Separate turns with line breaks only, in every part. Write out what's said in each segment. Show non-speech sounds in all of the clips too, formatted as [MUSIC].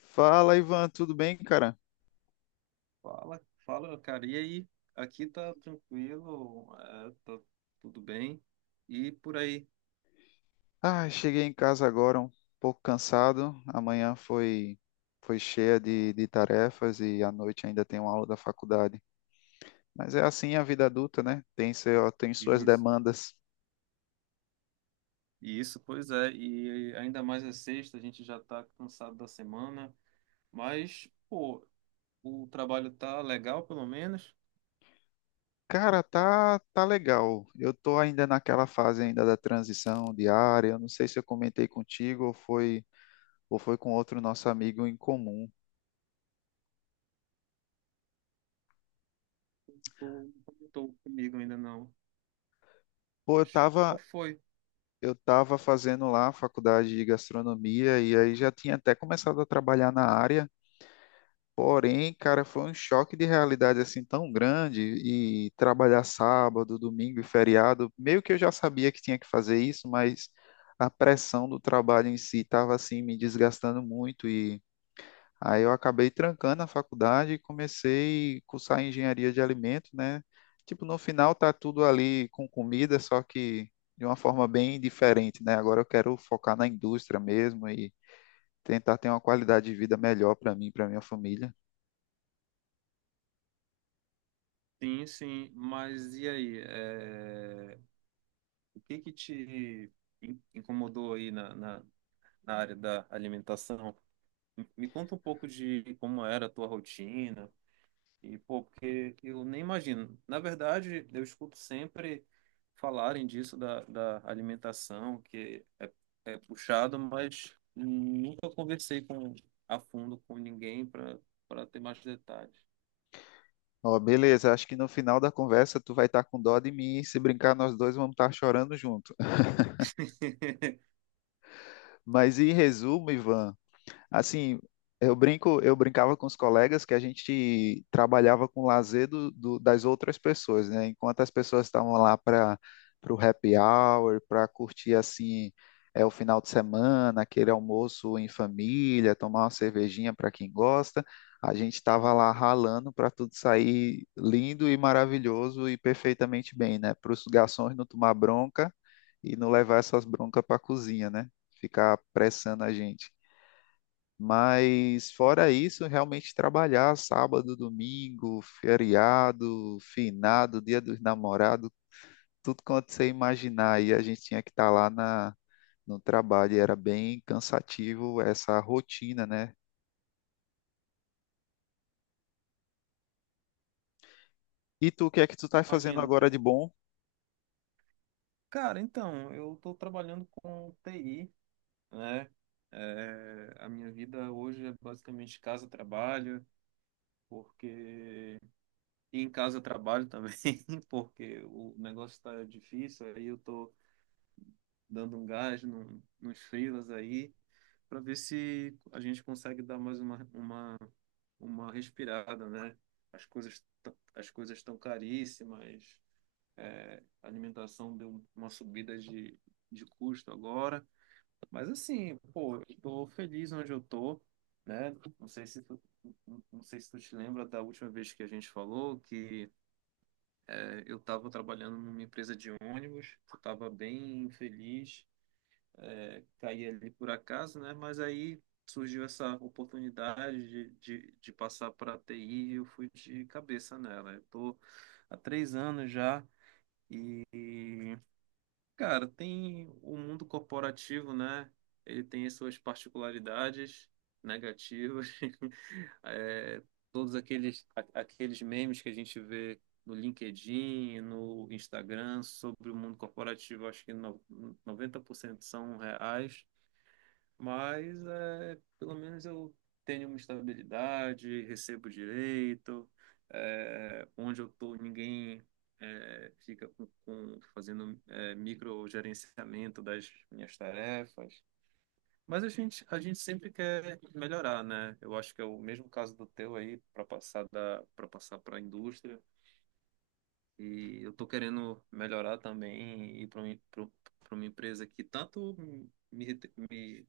Fala, Ivan, tudo bem, cara?
Fala, cara. E aí? Aqui tá tranquilo, tá tudo bem. E por aí?
Ah, cheguei em casa agora um pouco cansado. Amanhã foi cheia de tarefas e à noite ainda tem uma aula da faculdade. Mas é assim a vida adulta, né? Tem tem suas
Isso.
demandas.
Isso, pois é. E ainda mais é sexta, a gente já tá cansado da semana. Mas, pô, o trabalho tá legal, pelo menos.
Cara, tá legal. Eu tô ainda naquela fase ainda da transição diária. Eu não sei se eu comentei contigo ou foi com outro nosso amigo em comum.
Tô, não tô comigo ainda não.
Pô, eu
Mas
tava.
qual foi?
Eu estava fazendo lá a faculdade de gastronomia e aí já tinha até começado a trabalhar na área. Porém, cara, foi um choque de realidade assim tão grande e trabalhar sábado, domingo e feriado, meio que eu já sabia que tinha que fazer isso, mas a pressão do trabalho em si estava assim me desgastando muito e aí eu acabei trancando a faculdade e comecei a cursar engenharia de alimentos, né? Tipo, no final tá tudo ali com comida, só que de uma forma bem diferente, né? Agora eu quero focar na indústria mesmo e tentar ter uma qualidade de vida melhor para mim, para minha família.
Sim, sim. Mas e aí? O que que te incomodou aí na área da alimentação? Me conta um pouco de como era a tua rotina e pô, porque eu nem imagino. Na verdade, eu escuto sempre falarem disso da alimentação, é puxado, mas nunca conversei com a fundo com ninguém para ter mais detalhes.
Ó, beleza, acho que no final da conversa tu vai estar com dó de mim e se brincar nós dois vamos estar chorando junto. [LAUGHS]
[LAUGHS]
Mas em resumo, Ivan, assim, eu brincava com os colegas que a gente trabalhava com o lazer das outras pessoas, né? Enquanto as pessoas estavam lá para o happy hour, para curtir assim, é, o final de semana, aquele almoço em família, tomar uma cervejinha para quem gosta, a gente estava lá ralando para tudo sair lindo e maravilhoso e perfeitamente bem, né? Para os garçons não tomar bronca e não levar essas broncas para a cozinha, né? Ficar pressando a gente. Mas fora isso, realmente trabalhar sábado, domingo, feriado, finado, dia dos namorados, tudo quanto você imaginar. E a gente tinha que estar no trabalho. E era bem cansativo essa rotina, né? E tu, o que é que tu tá fazendo
Imagino,
agora
cara.
de bom?
Cara, então, eu estou trabalhando com TI, né? É, a minha vida hoje é basicamente casa-trabalho, porque E em casa eu trabalho também, [LAUGHS] porque o negócio está difícil, aí eu tô dando um gás no, nos freelas aí, para ver se a gente consegue dar mais uma respirada, né? As coisas estão caríssimas, é, a alimentação deu uma subida de custo agora, mas assim, pô, eu tô feliz onde eu tô, né? Não sei se tu, não sei se tu te lembra da última vez que a gente falou que eu estava trabalhando numa empresa de ônibus, estava bem feliz, é, caí ali por acaso, né? Mas aí surgiu essa oportunidade de passar para a TI e eu fui de cabeça nela. Eu tô há três anos já e, cara, tem o mundo corporativo, né? Ele tem as suas particularidades negativas. [LAUGHS] É, todos aqueles memes que a gente vê no LinkedIn, no Instagram sobre o mundo corporativo, acho que no, 90% são reais. Mas é, pelo menos eu tenho uma estabilidade, recebo direito, é, onde eu estou ninguém, fica fazendo, é, microgerenciamento das minhas tarefas. Mas a gente sempre quer melhorar, né? Eu acho que é o mesmo caso do teu aí, para passar para passar para a indústria. E eu estou querendo melhorar também e ir para uma empresa que tanto me, me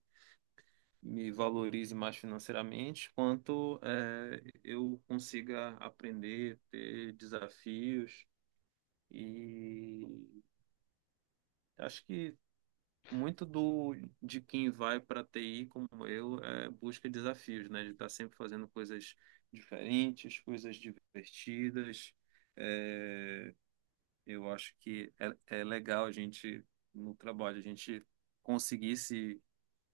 me valorize mais financeiramente, quanto eu consiga aprender, ter desafios. E acho que muito do de quem vai para TI como eu é busca desafios, né? De estar sempre fazendo coisas diferentes, coisas divertidas. Eh, eu acho que é, é legal a gente, no trabalho, a gente conseguir se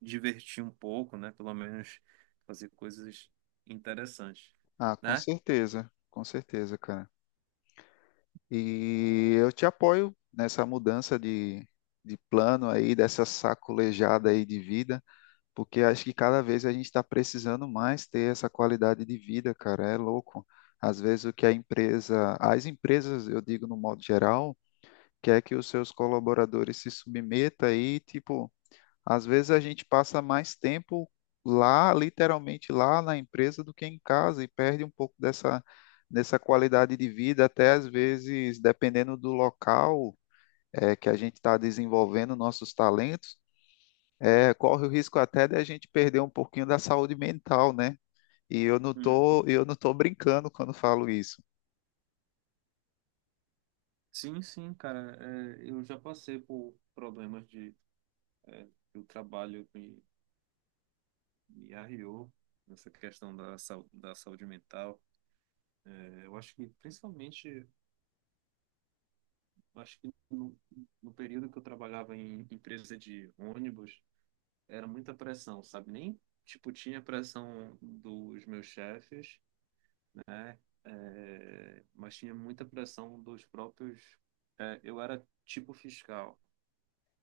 divertir um pouco, né? Pelo menos fazer coisas interessantes,
Ah,
né?
com certeza, cara. E eu te apoio nessa mudança de plano aí, dessa sacolejada aí de vida, porque acho que cada vez a gente está precisando mais ter essa qualidade de vida, cara. É louco. Às vezes o que as empresas, eu digo no modo geral, quer que os seus colaboradores se submetam e, tipo, às vezes a gente passa mais tempo lá, literalmente lá na empresa do que em casa e perde um pouco dessa qualidade de vida, até às vezes, dependendo do local. Que a gente está desenvolvendo nossos talentos, é, corre o risco até de a gente perder um pouquinho da saúde mental, né? E
Uhum.
eu não tô brincando quando falo isso.
Sim, sim, cara. É, eu já passei por problemas de, é, que o trabalho me arriou nessa questão da saúde mental. É, eu acho que, principalmente, eu acho que no período que eu trabalhava em empresa de ônibus, era muita pressão, sabe? Nem, tipo, tinha pressão dos meus chefes. É, mas tinha muita pressão dos próprios. É, eu era tipo fiscal,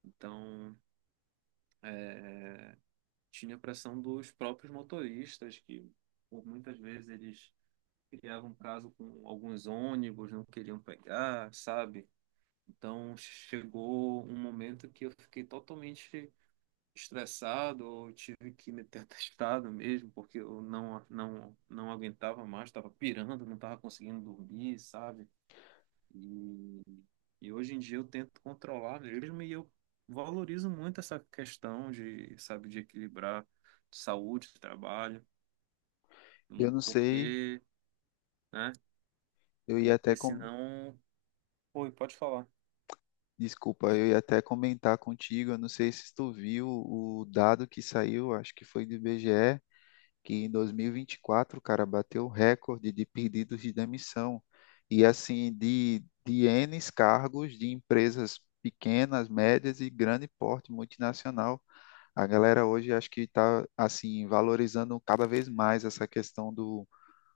então, é, tinha pressão dos próprios motoristas, que por muitas vezes eles criavam caso com alguns ônibus, não queriam pegar, sabe? Então chegou um momento que eu fiquei totalmente estressado, eu tive que meter atestado [LAUGHS] mesmo, porque eu não aguentava mais, estava pirando, não estava conseguindo dormir, sabe? E, e hoje em dia eu tento controlar mesmo e eu valorizo muito essa questão de, sabe, de equilibrar saúde, trabalho, e
Eu não sei,
porque, né?
eu ia até
Porque
com,
senão. Oi, pode falar.
desculpa, eu ia até comentar contigo, eu não sei se tu viu o dado que saiu, acho que foi do IBGE, que em 2024, cara, bateu o recorde de pedidos de demissão. E assim, de N cargos de empresas pequenas, médias e grande porte multinacional. A galera hoje acho que está assim valorizando cada vez mais essa questão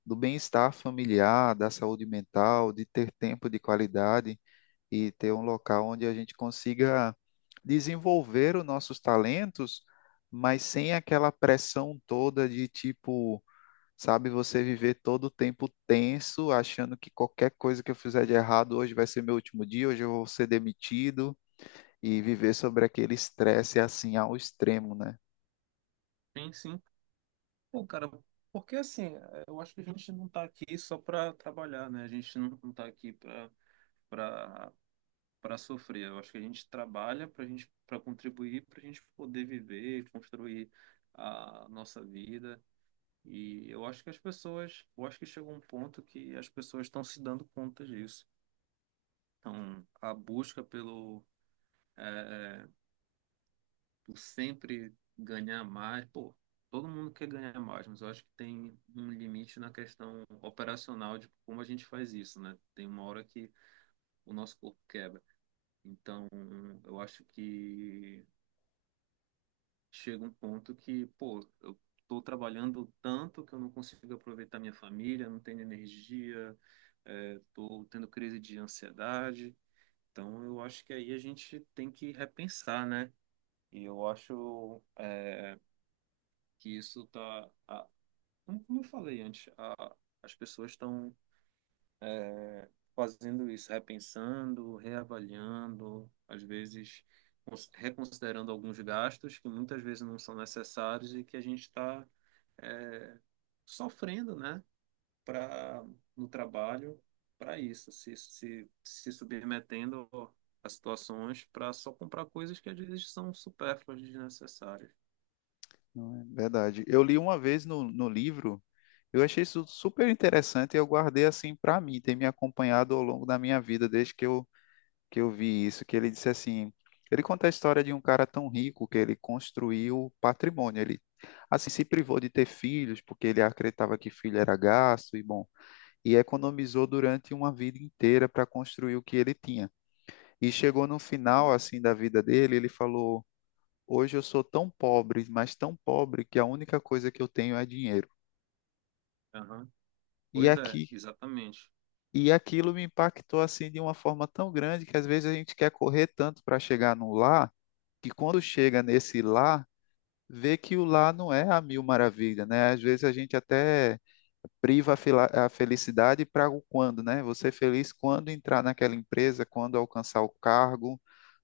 do bem-estar familiar, da saúde mental, de ter tempo de qualidade e ter um local onde a gente consiga desenvolver os nossos talentos, mas sem aquela pressão toda de tipo, sabe, você viver todo o tempo tenso, achando que qualquer coisa que eu fizer de errado hoje vai ser meu último dia, hoje eu vou ser demitido e viver sobre aquele estresse é assim ao extremo, né?
Sim, sim. Pô, cara, porque assim, eu acho que a gente não tá aqui só para trabalhar, né? A gente não tá aqui para para sofrer. Eu acho que a gente trabalha para gente, para contribuir, para a gente poder viver, construir a nossa vida. E eu acho que as pessoas, eu acho que chegou um ponto que as pessoas estão se dando conta disso. Então, a busca é, por sempre ganhar mais, pô, todo mundo quer ganhar mais, mas eu acho que tem um limite na questão operacional de como a gente faz isso, né? Tem uma hora que o nosso corpo quebra. Então, eu acho que chega um ponto que, pô, eu tô trabalhando tanto que eu não consigo aproveitar minha família, não tenho energia, é, tô tendo crise de ansiedade. Então, eu acho que aí a gente tem que repensar, né? E eu acho, é, que isso tá, como eu falei antes, a- as pessoas estão fazendo isso, repensando, reavaliando, às vezes reconsiderando alguns gastos que muitas vezes não são necessários e que a gente está, é, sofrendo, né, para, no trabalho, para isso, se submetendo a situações para só comprar coisas que às vezes são supérfluas, desnecessárias.
Não é verdade. Eu li uma vez no livro, eu achei isso super interessante e eu guardei assim para mim, tem me acompanhado ao longo da minha vida, desde que eu vi isso, que ele disse assim, ele conta a história de um cara tão rico que ele construiu patrimônio, ele assim se privou de ter filhos porque ele acreditava que filho era gasto e bom, e economizou durante uma vida inteira para construir o que ele tinha. E chegou no final
Aham,
assim da vida dele, ele falou: "Hoje eu sou tão pobre, mas tão pobre que a única coisa que eu tenho é dinheiro".
aham.
E
Pois é,
aqui
exatamente.
e aquilo me impactou assim de uma forma tão grande que às vezes a gente quer correr tanto para chegar no lá, que quando chega nesse lá, vê que o lá não é a mil maravilha, né? Às vezes a gente até a felicidade para o quando, né? Você é feliz quando entrar naquela empresa, quando alcançar o cargo,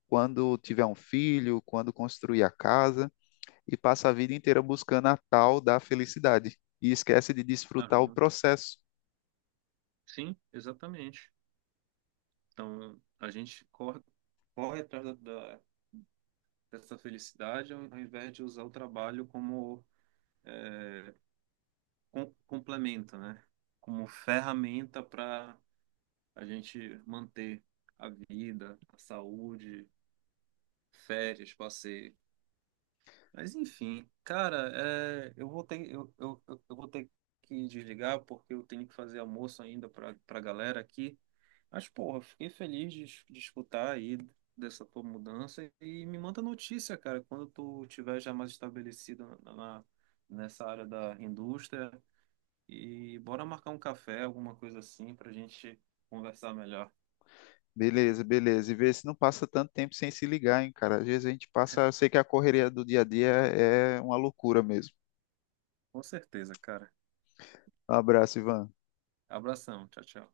quando tiver um filho, quando construir a casa, e passa a vida inteira buscando a tal da felicidade e esquece de desfrutar o
Aham.
processo.
Sim, exatamente. Então, a gente corre, corre atrás dessa felicidade ao, ao invés de usar o trabalho como complemento, né? Como ferramenta para a gente manter a vida, a saúde, férias, passeio. Mas enfim, cara, é, eu vou ter que desligar porque eu tenho que fazer almoço ainda para galera aqui. Mas, porra, fiquei feliz de, de escutar aí dessa tua mudança e me manda notícia, cara, quando tu tiver já mais estabelecido nessa área da indústria e bora marcar um café, alguma coisa assim, pra gente conversar melhor.
Beleza, beleza. E vê se não passa tanto tempo sem se ligar, hein, cara. Às vezes a gente passa, eu
[LAUGHS]
sei que a correria do dia a dia é uma loucura mesmo.
Com certeza, cara.
Um abraço, Ivan.
Abração, tchau, tchau.